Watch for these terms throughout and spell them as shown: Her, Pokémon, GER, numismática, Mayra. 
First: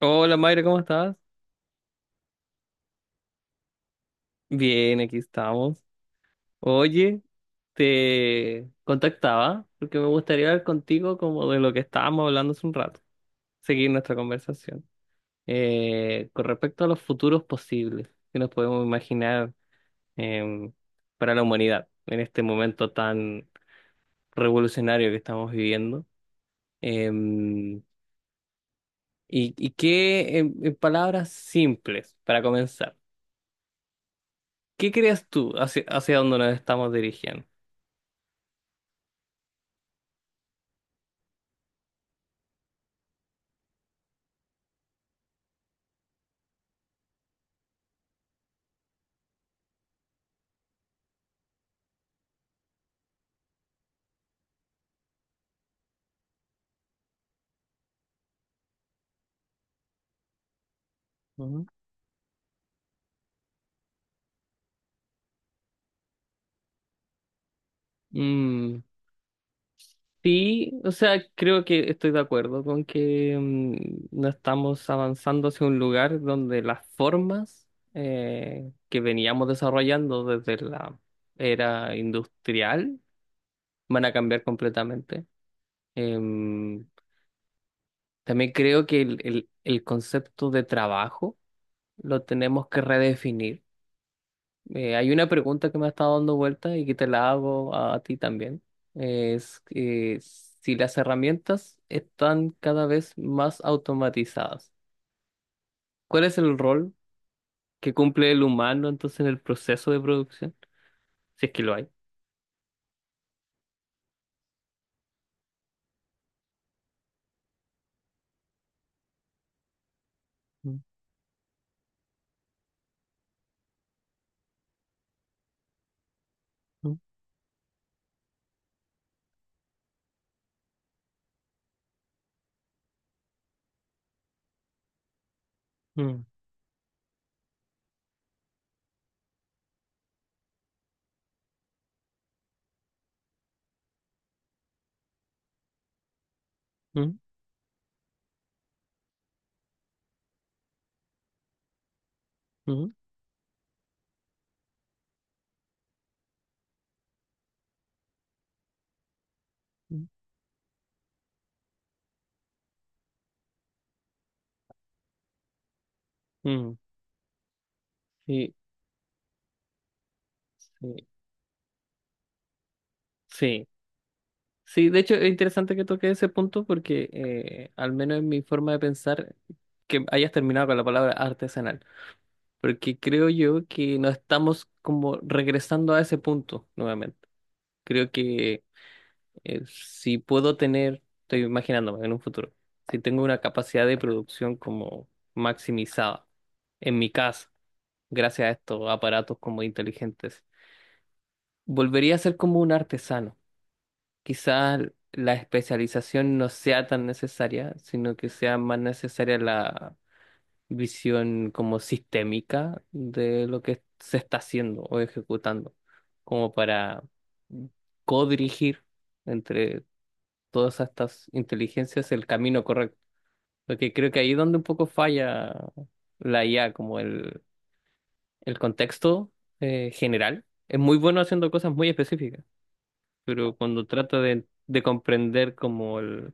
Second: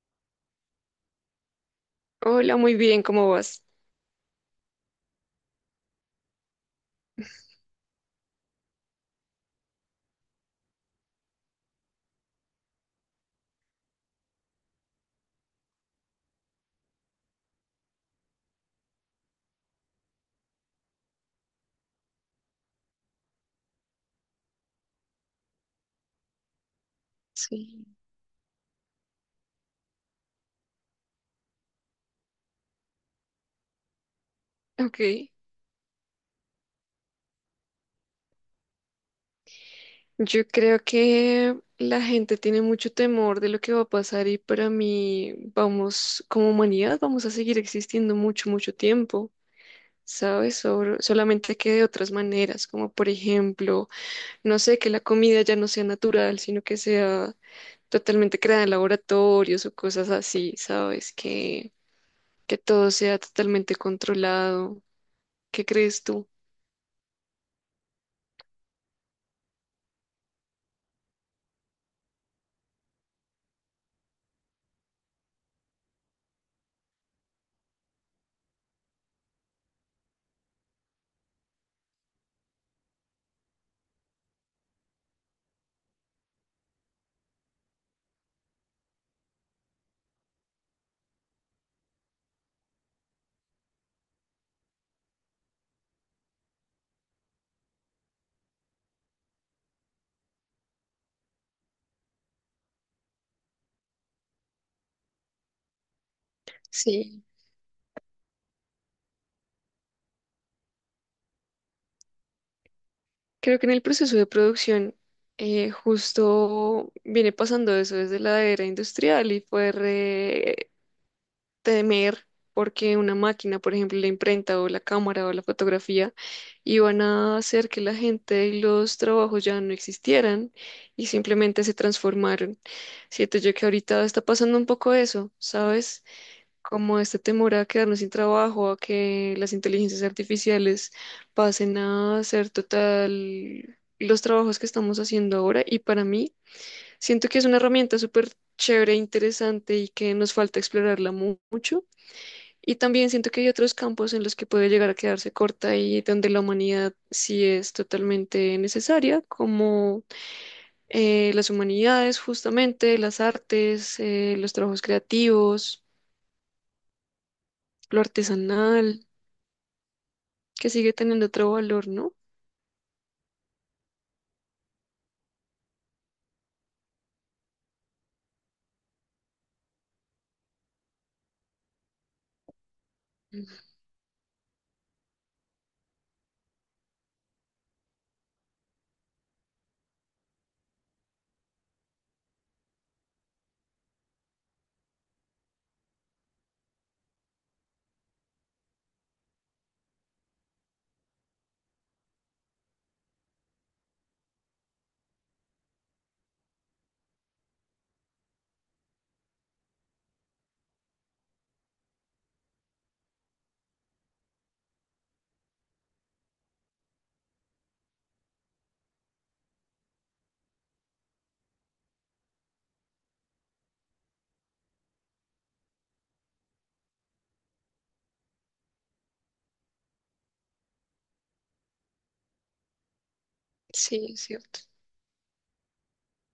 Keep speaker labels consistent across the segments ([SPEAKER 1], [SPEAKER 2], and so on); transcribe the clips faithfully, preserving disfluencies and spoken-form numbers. [SPEAKER 1] Hola Mayra, ¿cómo estás?
[SPEAKER 2] Hola, muy bien, ¿cómo vas?
[SPEAKER 1] Bien, aquí estamos. Oye, te contactaba porque me gustaría hablar contigo como de lo que estábamos hablando hace un rato, seguir nuestra conversación. Eh, con respecto a los futuros posibles que nos podemos imaginar em, para la humanidad en este momento tan revolucionario que estamos viviendo. Em,
[SPEAKER 2] Sí.
[SPEAKER 1] y, y qué, en, en palabras simples, para comenzar, ¿qué
[SPEAKER 2] Ok,
[SPEAKER 1] crees tú hacia, hacia dónde nos estamos dirigiendo?
[SPEAKER 2] yo creo que la gente tiene mucho temor de lo que va a pasar y para mí vamos, como humanidad, vamos a seguir existiendo mucho, mucho tiempo, ¿sabes? Sobre- solamente que de otras maneras, como por ejemplo, no sé, que la comida ya no sea natural, sino que sea totalmente creada en laboratorios o cosas así, ¿sabes? Que, que todo sea totalmente controlado. ¿Qué crees tú?
[SPEAKER 1] Mm, sí, o sea, creo que estoy de acuerdo con que mm, no estamos avanzando hacia un lugar donde las formas eh, que veníamos desarrollando desde la era industrial van a cambiar completamente. Em, También creo que el, el el concepto de trabajo lo tenemos que redefinir. Eh, hay una pregunta que me ha estado dando vuelta y que te la hago a, ti también. Es que si las herramientas están cada vez más automatizadas, ¿cuál es el rol
[SPEAKER 2] Sí.
[SPEAKER 1] que cumple el humano entonces en el proceso de producción? Si es que lo hay.
[SPEAKER 2] Creo que en el proceso de producción eh, justo viene pasando eso desde la era industrial y fue re-
[SPEAKER 1] Mm,
[SPEAKER 2] temer porque una máquina, por ejemplo, la imprenta o la cámara o la fotografía, iban a hacer que la gente y los trabajos ya no existieran y simplemente se transformaron. Siento yo que ahorita está pasando un poco eso, ¿sabes?
[SPEAKER 1] mm,
[SPEAKER 2] Como este temor a quedarnos sin trabajo, a que las inteligencias artificiales pasen a hacer total los trabajos que estamos haciendo ahora. Y para mí,
[SPEAKER 1] mm,
[SPEAKER 2] siento que es una herramienta súper chévere, e interesante y que nos falta explorarla mu- mucho. Y
[SPEAKER 1] mm,
[SPEAKER 2] también siento que hay otros campos en los que puede llegar a quedarse corta y donde la humanidad sí es totalmente necesaria, como
[SPEAKER 1] mm,
[SPEAKER 2] eh, las humanidades, justamente, las artes, eh, los trabajos creativos,
[SPEAKER 1] mm.
[SPEAKER 2] lo
[SPEAKER 1] Sí,
[SPEAKER 2] artesanal, que sigue
[SPEAKER 1] sí,
[SPEAKER 2] teniendo otro valor, ¿no?
[SPEAKER 1] sí. Sí, de hecho es interesante que toque ese punto porque eh, al menos en mi forma de pensar, que hayas terminado con la palabra artesanal. porque creo yo que no estamos como regresando a ese punto nuevamente. Creo que eh, si puedo tener, estoy imaginándome en un futuro, si tengo una capacidad de producción como maximizada en mi casa, gracias a estos aparatos como inteligentes, volvería a ser como un artesano. Quizás la especialización no sea tan necesaria, sino que sea más necesaria la visión como sistémica de lo que se está haciendo o ejecutando, como para codirigir entre todas estas inteligencias el camino correcto. Porque creo que ahí es donde un poco falla la I A, como el, el contexto eh, general. Es muy bueno haciendo cosas muy específicas, pero cuando
[SPEAKER 2] Sí, es
[SPEAKER 1] trata de,
[SPEAKER 2] cierto.
[SPEAKER 1] de comprender como el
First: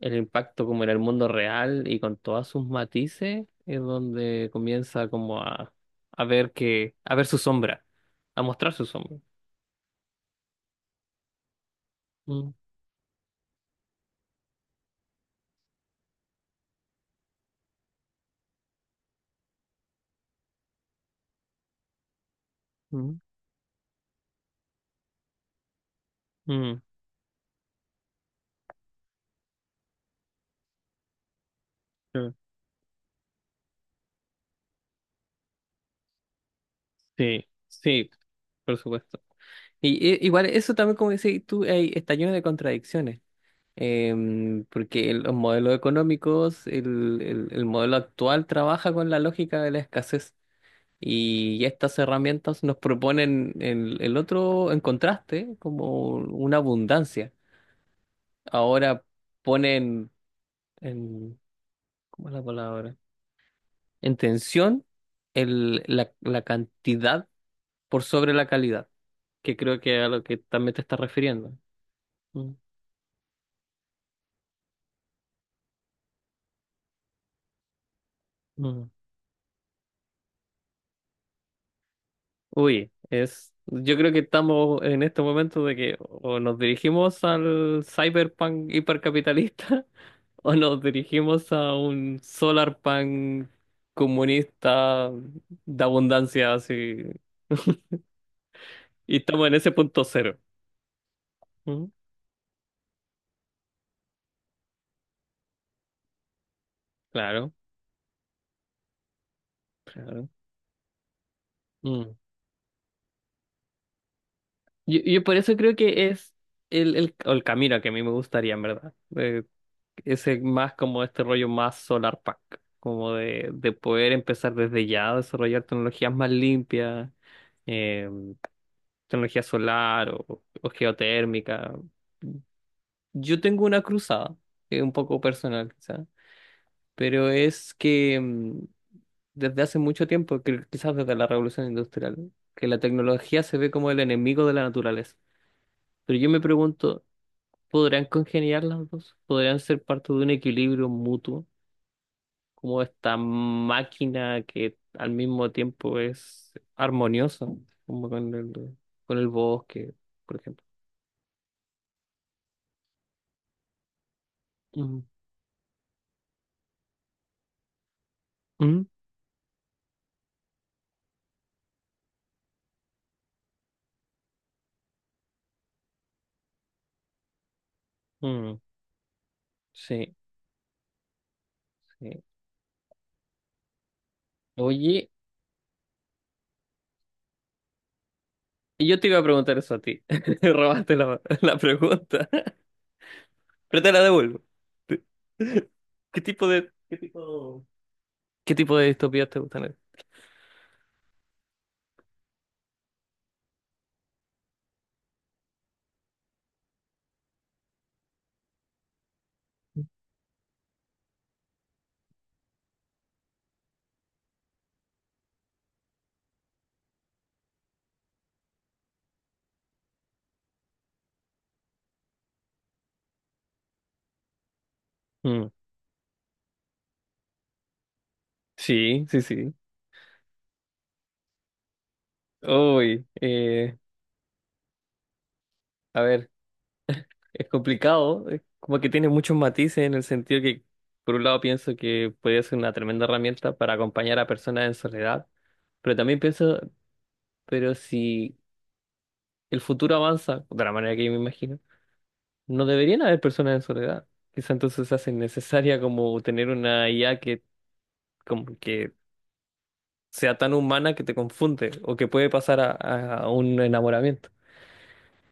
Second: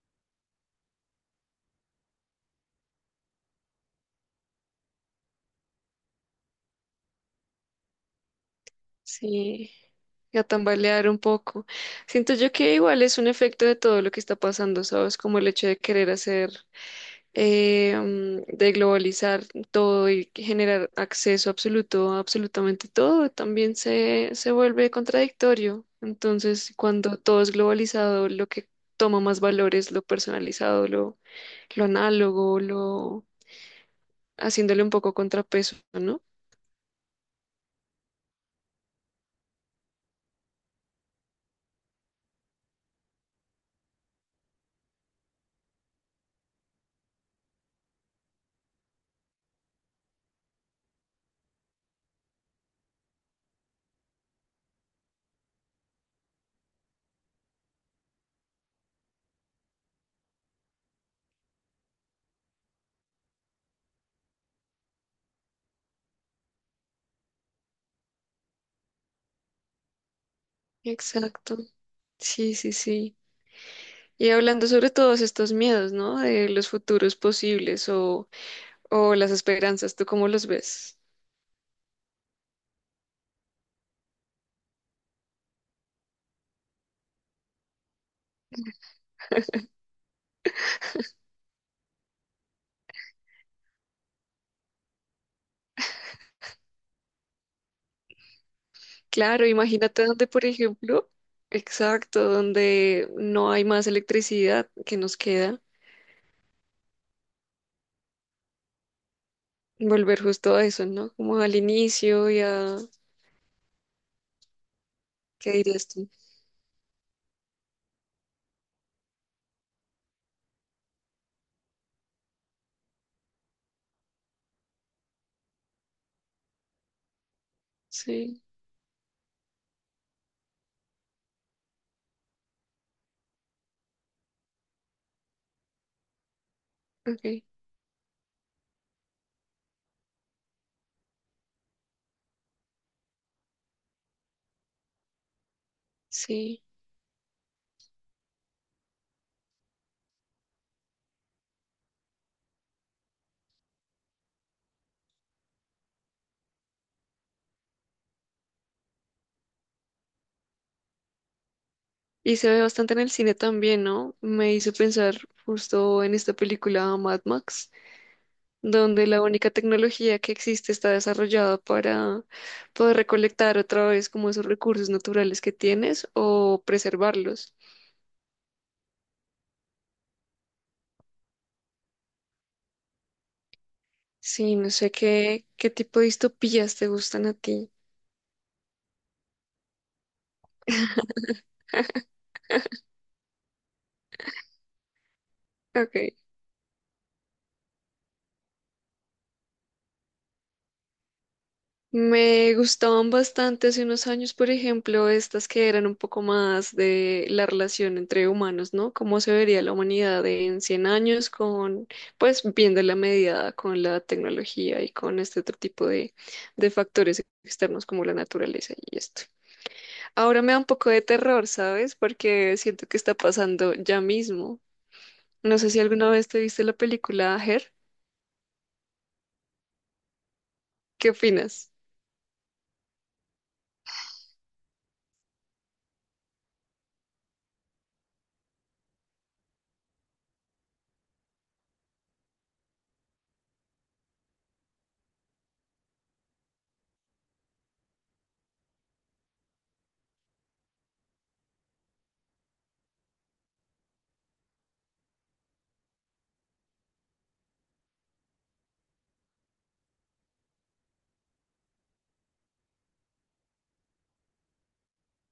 [SPEAKER 1] el impacto como en el mundo real y con todos sus matices es donde comienza como a, a ver que, a ver su sombra, a mostrar su sombra.
[SPEAKER 2] Sí, a tambalear un poco. Siento yo
[SPEAKER 1] Mm,
[SPEAKER 2] que igual es un efecto de todo lo que está pasando, ¿sabes? Como el hecho de querer hacer, eh, mm, de globalizar todo y generar acceso absoluto a absolutamente
[SPEAKER 1] mm,
[SPEAKER 2] todo, también se, se vuelve contradictorio. Entonces,
[SPEAKER 1] mm,
[SPEAKER 2] cuando todo es globalizado, lo que toma más valor es lo personalizado, lo, lo
[SPEAKER 1] claro.
[SPEAKER 2] análogo, lo haciéndole un poco contrapeso, ¿no?
[SPEAKER 1] Sí, sí, por supuesto. Y, eh, igual eso también, como decís tú, eh, está lleno de contradicciones. Em, porque el- los modelos económicos, el, el el modelo actual trabaja con la lógica de la escasez. Y estas herramientas nos proponen el, el otro en contraste, como una abundancia. Ahora ponen en, ¿cómo es la palabra? En tensión el, la, la cantidad por sobre la calidad, que creo que es a lo que también te estás refiriendo.
[SPEAKER 2] Exacto.
[SPEAKER 1] Mm,
[SPEAKER 2] Sí, sí, sí. Y hablando sobre todos estos miedos, ¿no? De los futuros posibles o,
[SPEAKER 1] mm.
[SPEAKER 2] o las esperanzas, ¿tú cómo los ves?
[SPEAKER 1] Uy, es, yo creo que estamos en este momento de que o nos dirigimos al cyberpunk hipercapitalista o nos dirigimos a un solar pan comunista de abundancia, así, y
[SPEAKER 2] Claro,
[SPEAKER 1] estamos en ese punto
[SPEAKER 2] imagínate donde,
[SPEAKER 1] cero.
[SPEAKER 2] por ejemplo,
[SPEAKER 1] Mm,
[SPEAKER 2] exacto, donde no hay más electricidad que nos queda,
[SPEAKER 1] claro,
[SPEAKER 2] volver
[SPEAKER 1] claro.
[SPEAKER 2] justo a eso, ¿no? Como al
[SPEAKER 1] Mm.
[SPEAKER 2] inicio y a...
[SPEAKER 1] Yo, yo por
[SPEAKER 2] ¿Qué
[SPEAKER 1] eso creo
[SPEAKER 2] dirías tú?
[SPEAKER 1] que es el, el, o el camino que a mí me gustaría, en verdad. Eh, ese más como este rollo más solar pack, como de, de poder empezar desde ya a desarrollar tecnologías más limpias, eh,
[SPEAKER 2] Sí,
[SPEAKER 1] tecnología solar o, o geotérmica. Yo tengo una cruzada, eh, un poco personal quizá, pero
[SPEAKER 2] ok,
[SPEAKER 1] es que mm, desde hace mucho tiempo, que quizás desde la Revolución Industrial, que la tecnología se ve como el enemigo de la naturaleza. Pero yo me
[SPEAKER 2] sí.
[SPEAKER 1] pregunto, ¿podrán congeniar las dos? ¿Podrán ser parte de un equilibrio mutuo? Como esta máquina que al mismo tiempo es armoniosa, como con el, con el bosque, por ejemplo.
[SPEAKER 2] Y se ve bastante en el cine también, ¿no? Me hizo
[SPEAKER 1] Mm.
[SPEAKER 2] pensar justo en esta película Mad Max,
[SPEAKER 1] Mm.
[SPEAKER 2] donde la única tecnología que existe está desarrollada para poder recolectar otra vez como esos recursos naturales que tienes o preservarlos.
[SPEAKER 1] Mm. Sí, sí.
[SPEAKER 2] Sí, no sé
[SPEAKER 1] Oye,
[SPEAKER 2] qué, qué tipo de distopías te gustan a ti.
[SPEAKER 1] Y yo te iba a preguntar eso a ti. Robaste la, la pregunta. Pero te la devuelvo.
[SPEAKER 2] Ok.
[SPEAKER 1] ¿Qué tipo de, qué tipo, qué tipo de distopías te gustan?
[SPEAKER 2] Me gustaban bastante hace unos años, por ejemplo, estas que eran un poco más de la relación entre humanos, ¿no? Cómo se vería la humanidad en cien años con, pues, viendo la medida con la tecnología y con este otro tipo de, de factores externos como la naturaleza y esto. Ahora me da un poco de terror, ¿sabes? Porque siento que está pasando ya mismo.
[SPEAKER 1] Mm,
[SPEAKER 2] No sé si alguna vez te viste la película Her.
[SPEAKER 1] sí, sí, sí.
[SPEAKER 2] ¿Qué opinas?
[SPEAKER 1] Uy, eh, a ver, es complicado. es como que tiene muchos matices en el sentido que, por un lado, pienso que puede ser una tremenda herramienta para acompañar a personas en soledad. Pero también pienso, pero si el futuro avanza, de la manera que yo me imagino No deberían haber personas en soledad. Quizá entonces hace necesaria como tener una I A que, como que sea tan humana que te confunde o que puede pasar a, a- a un enamoramiento.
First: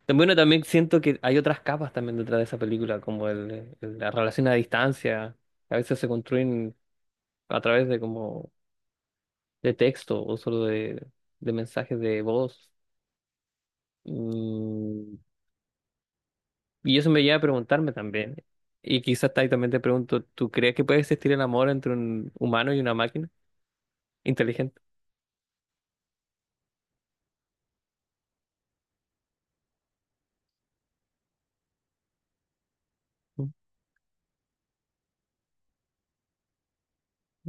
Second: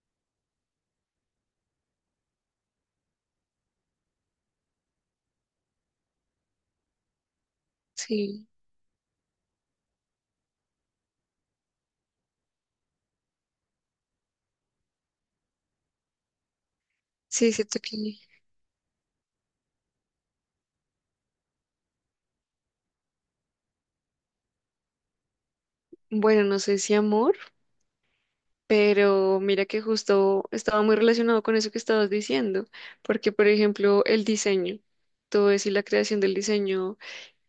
[SPEAKER 1] Bueno, también siento que hay otras capas también detrás de esa película, como el, el- la relación a distancia, que a veces se construyen a través de
[SPEAKER 2] Sí,
[SPEAKER 1] como de texto o solo de, de mensajes de voz. Mm, y eso me lleva a
[SPEAKER 2] sí, siento
[SPEAKER 1] preguntarme
[SPEAKER 2] que...
[SPEAKER 1] también. Y quizás ahí también te pregunto, ¿tú crees que puede existir el amor entre un humano y una máquina? Inteligente.
[SPEAKER 2] Bueno, no sé si amor. Pero mira que justo estaba muy relacionado con eso que estabas diciendo, porque por
[SPEAKER 1] Mm,
[SPEAKER 2] ejemplo el diseño, todo eso y la creación del diseño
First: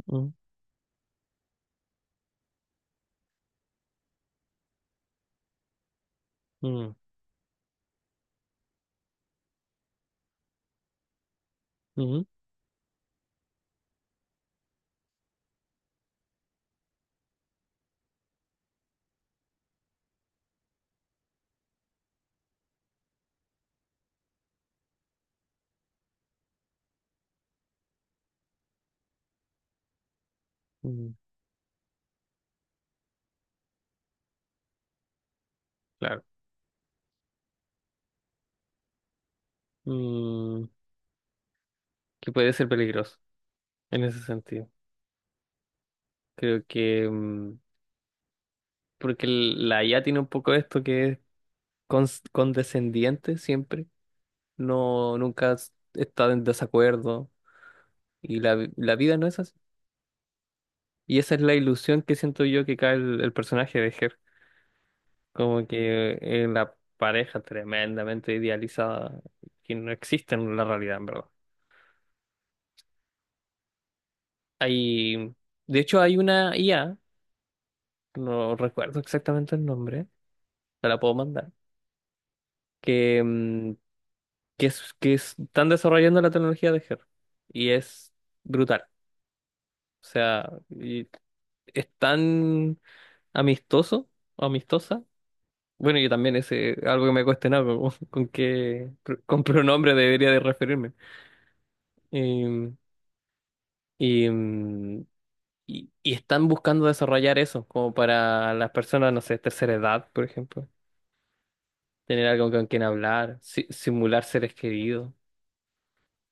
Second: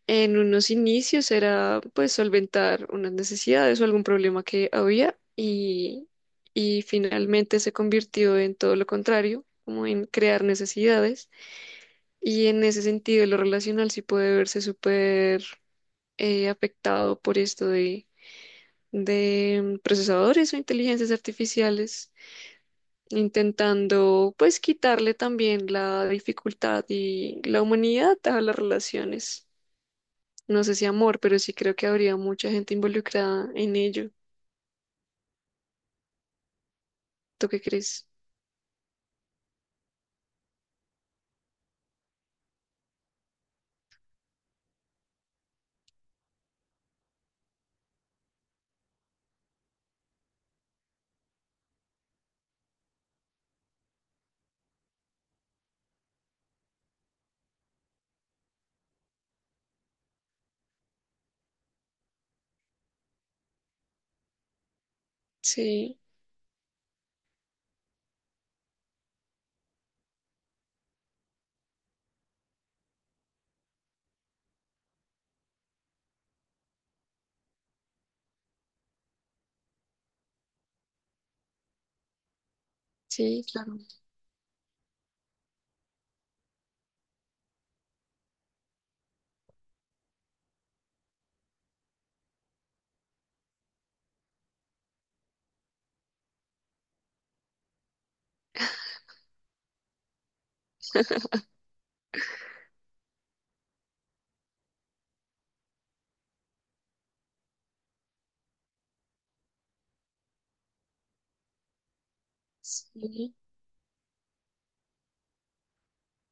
[SPEAKER 1] mm,
[SPEAKER 2] en unos inicios era pues solventar unas necesidades o algún problema que había y, y
[SPEAKER 1] mm,
[SPEAKER 2] finalmente se convirtió en todo lo contrario, como en crear necesidades
[SPEAKER 1] mm,
[SPEAKER 2] y en ese sentido lo relacional sí puede verse súper eh, afectado por esto de, de procesadores o inteligencias artificiales intentando pues quitarle también la dificultad y la humanidad a las relaciones. No sé si
[SPEAKER 1] mm,
[SPEAKER 2] amor, pero sí creo que habría mucha gente involucrada en ello.
[SPEAKER 1] claro.
[SPEAKER 2] ¿Tú qué crees?
[SPEAKER 1] Mm, que puede ser peligroso en ese sentido. Creo que mm, porque el- la I A tiene un poco esto que es cons- condescendiente siempre. No, nunca s- está en desacuerdo. Y la, vi- la vida no es así. Y esa es la ilusión que siento yo que cae el, el personaje de Her. Como
[SPEAKER 2] Sí,
[SPEAKER 1] que en la pareja tremendamente idealizada que no existe en la realidad, en verdad. Hay, de hecho, hay una I A, no recuerdo exactamente el nombre, te la puedo mandar, que,
[SPEAKER 2] sí,
[SPEAKER 1] mm,
[SPEAKER 2] claro.
[SPEAKER 1] que, es, que es- están desarrollando la tecnología de G E R y es brutal. O sea, y es tan amistoso, amistosa. Bueno, yo también ese algo que me he cuestionado con, con qué pr- con pronombre debería de referirme. Em, y, mm, y, y están buscando desarrollar eso, como para las personas, no sé, tercera edad, por ejemplo. Tener algo con quien
[SPEAKER 2] Sí,
[SPEAKER 1] hablar, si- simular seres queridos.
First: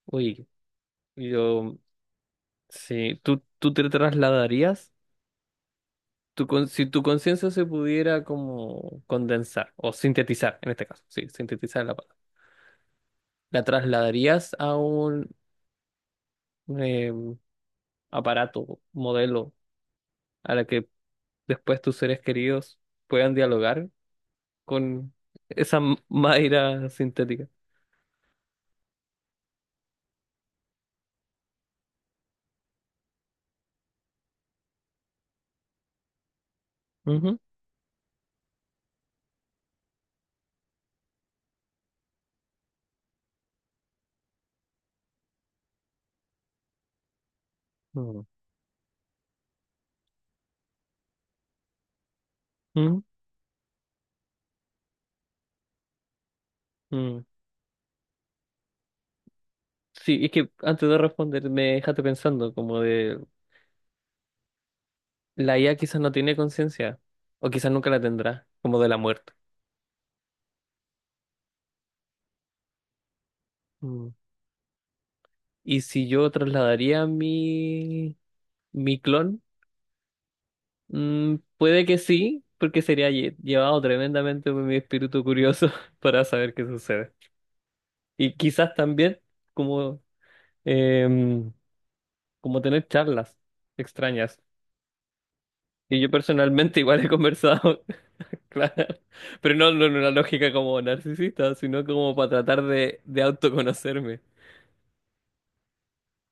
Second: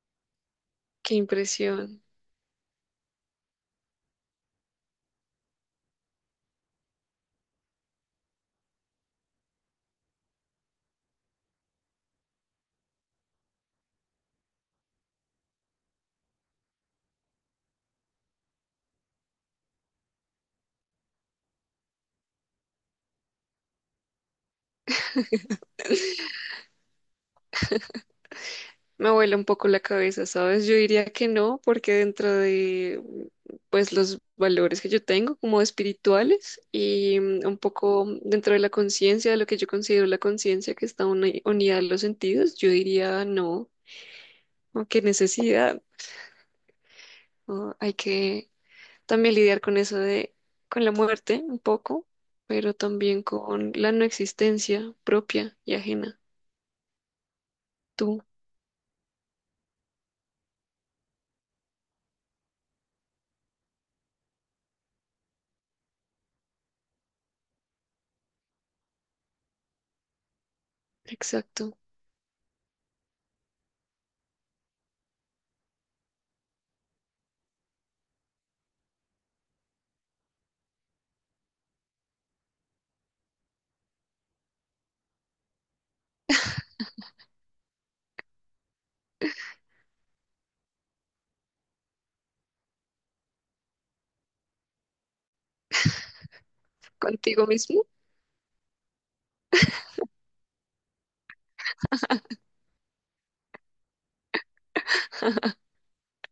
[SPEAKER 1] Uy,
[SPEAKER 2] qué
[SPEAKER 1] yo,
[SPEAKER 2] impresión.
[SPEAKER 1] sí, ¿tú, tú te trasladarías? Tu con- si tu conciencia se pudiera como condensar o sintetizar, en este caso, sí, sintetizar la palabra, ¿la trasladarías a un eh, aparato, modelo, a la que después tus seres queridos puedan dialogar con esa m- Mayra sintética?
[SPEAKER 2] Me vuela un poco la cabeza, ¿sabes? Yo diría que no, porque dentro de pues los valores que yo tengo como espirituales y
[SPEAKER 1] Ujú,
[SPEAKER 2] mm, un poco dentro de la conciencia, de lo que yo considero la conciencia que está uni- unida a los sentidos, yo diría no, ¿no? Qué necesidad, ¿no? Hay
[SPEAKER 1] mm,
[SPEAKER 2] que también lidiar con eso de con la muerte un poco, pero
[SPEAKER 1] mm,
[SPEAKER 2] también con la no existencia propia y ajena.
[SPEAKER 1] mm.
[SPEAKER 2] Tú,
[SPEAKER 1] Sí, es que antes de responder me dejaste pensando como de la I A quizás no tiene conciencia o quizás nunca la tendrá, como de la muerte.
[SPEAKER 2] exacto.
[SPEAKER 1] Mm. Y si yo trasladaría mi mi clon, Mm, puede que sí, porque sería lle- llevado tremendamente por mi espíritu curioso para saber qué sucede. Y quizás también como em, como tener charlas extrañas Y yo personalmente igual he
[SPEAKER 2] Contigo
[SPEAKER 1] conversado,
[SPEAKER 2] mismo.
[SPEAKER 1] claro, pero no, no en una lógica como narcisista, sino como para tratar de, de autoconocerme.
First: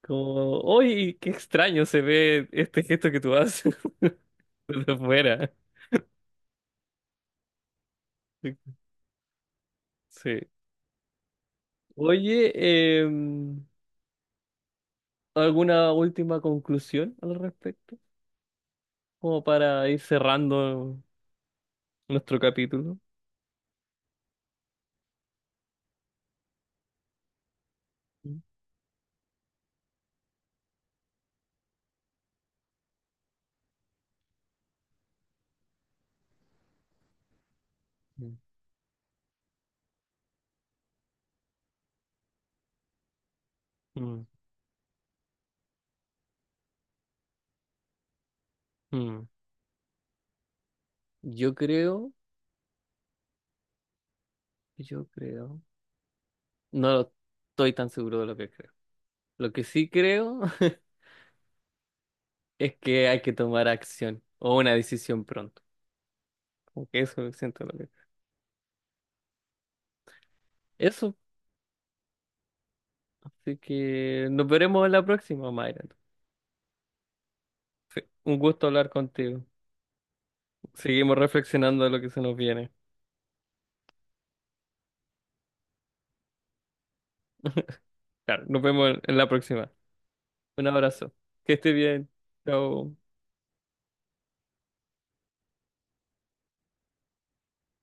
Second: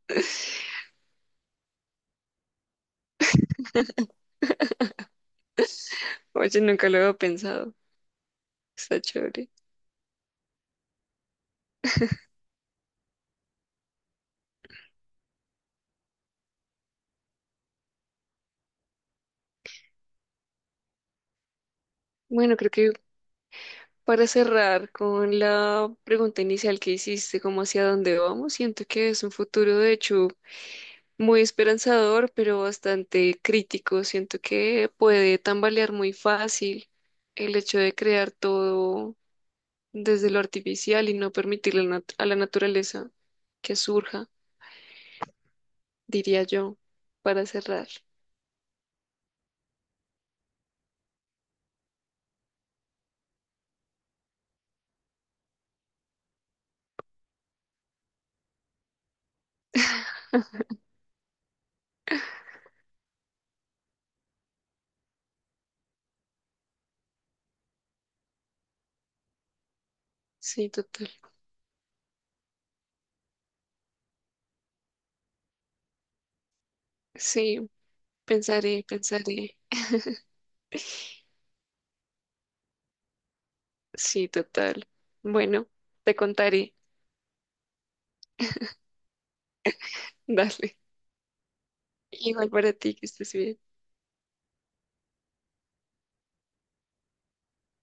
[SPEAKER 1] Como, uy, qué extraño se ve este gesto que tú haces desde fuera.
[SPEAKER 2] Oye, nunca lo había pensado. Está chévere.
[SPEAKER 1] Sí. Oye, em, ¿alguna última conclusión al respecto? Como para ir cerrando nuestro
[SPEAKER 2] Bueno, creo que
[SPEAKER 1] capítulo.
[SPEAKER 2] para cerrar con la pregunta inicial que hiciste, como hacia dónde
[SPEAKER 1] Mm,
[SPEAKER 2] vamos, siento que es un futuro de hecho muy esperanzador, pero bastante crítico. Siento que puede tambalear muy fácil el hecho de crear todo desde lo artificial y no permitirle a la nat- a la naturaleza que
[SPEAKER 1] mm,
[SPEAKER 2] surja, diría yo, para cerrar.
[SPEAKER 1] mm. Yo creo, yo creo, no estoy tan seguro de lo que creo. Lo que sí creo es que hay que tomar acción o una decisión pronto. Como que eso siento lo que...
[SPEAKER 2] Sí, total.
[SPEAKER 1] Eso. Así que nos veremos en la próxima, Mayra.
[SPEAKER 2] Sí,
[SPEAKER 1] Un gusto
[SPEAKER 2] pensaré,
[SPEAKER 1] hablar contigo.
[SPEAKER 2] pensaré.
[SPEAKER 1] Seguimos reflexionando de lo que se nos viene.
[SPEAKER 2] Sí, total. Bueno, te contaré.
[SPEAKER 1] Claro, nos vemos en en la próxima. Un
[SPEAKER 2] Dale.
[SPEAKER 1] abrazo. Que esté bien.
[SPEAKER 2] Igual para
[SPEAKER 1] Chao.
[SPEAKER 2] ti, que estés bien.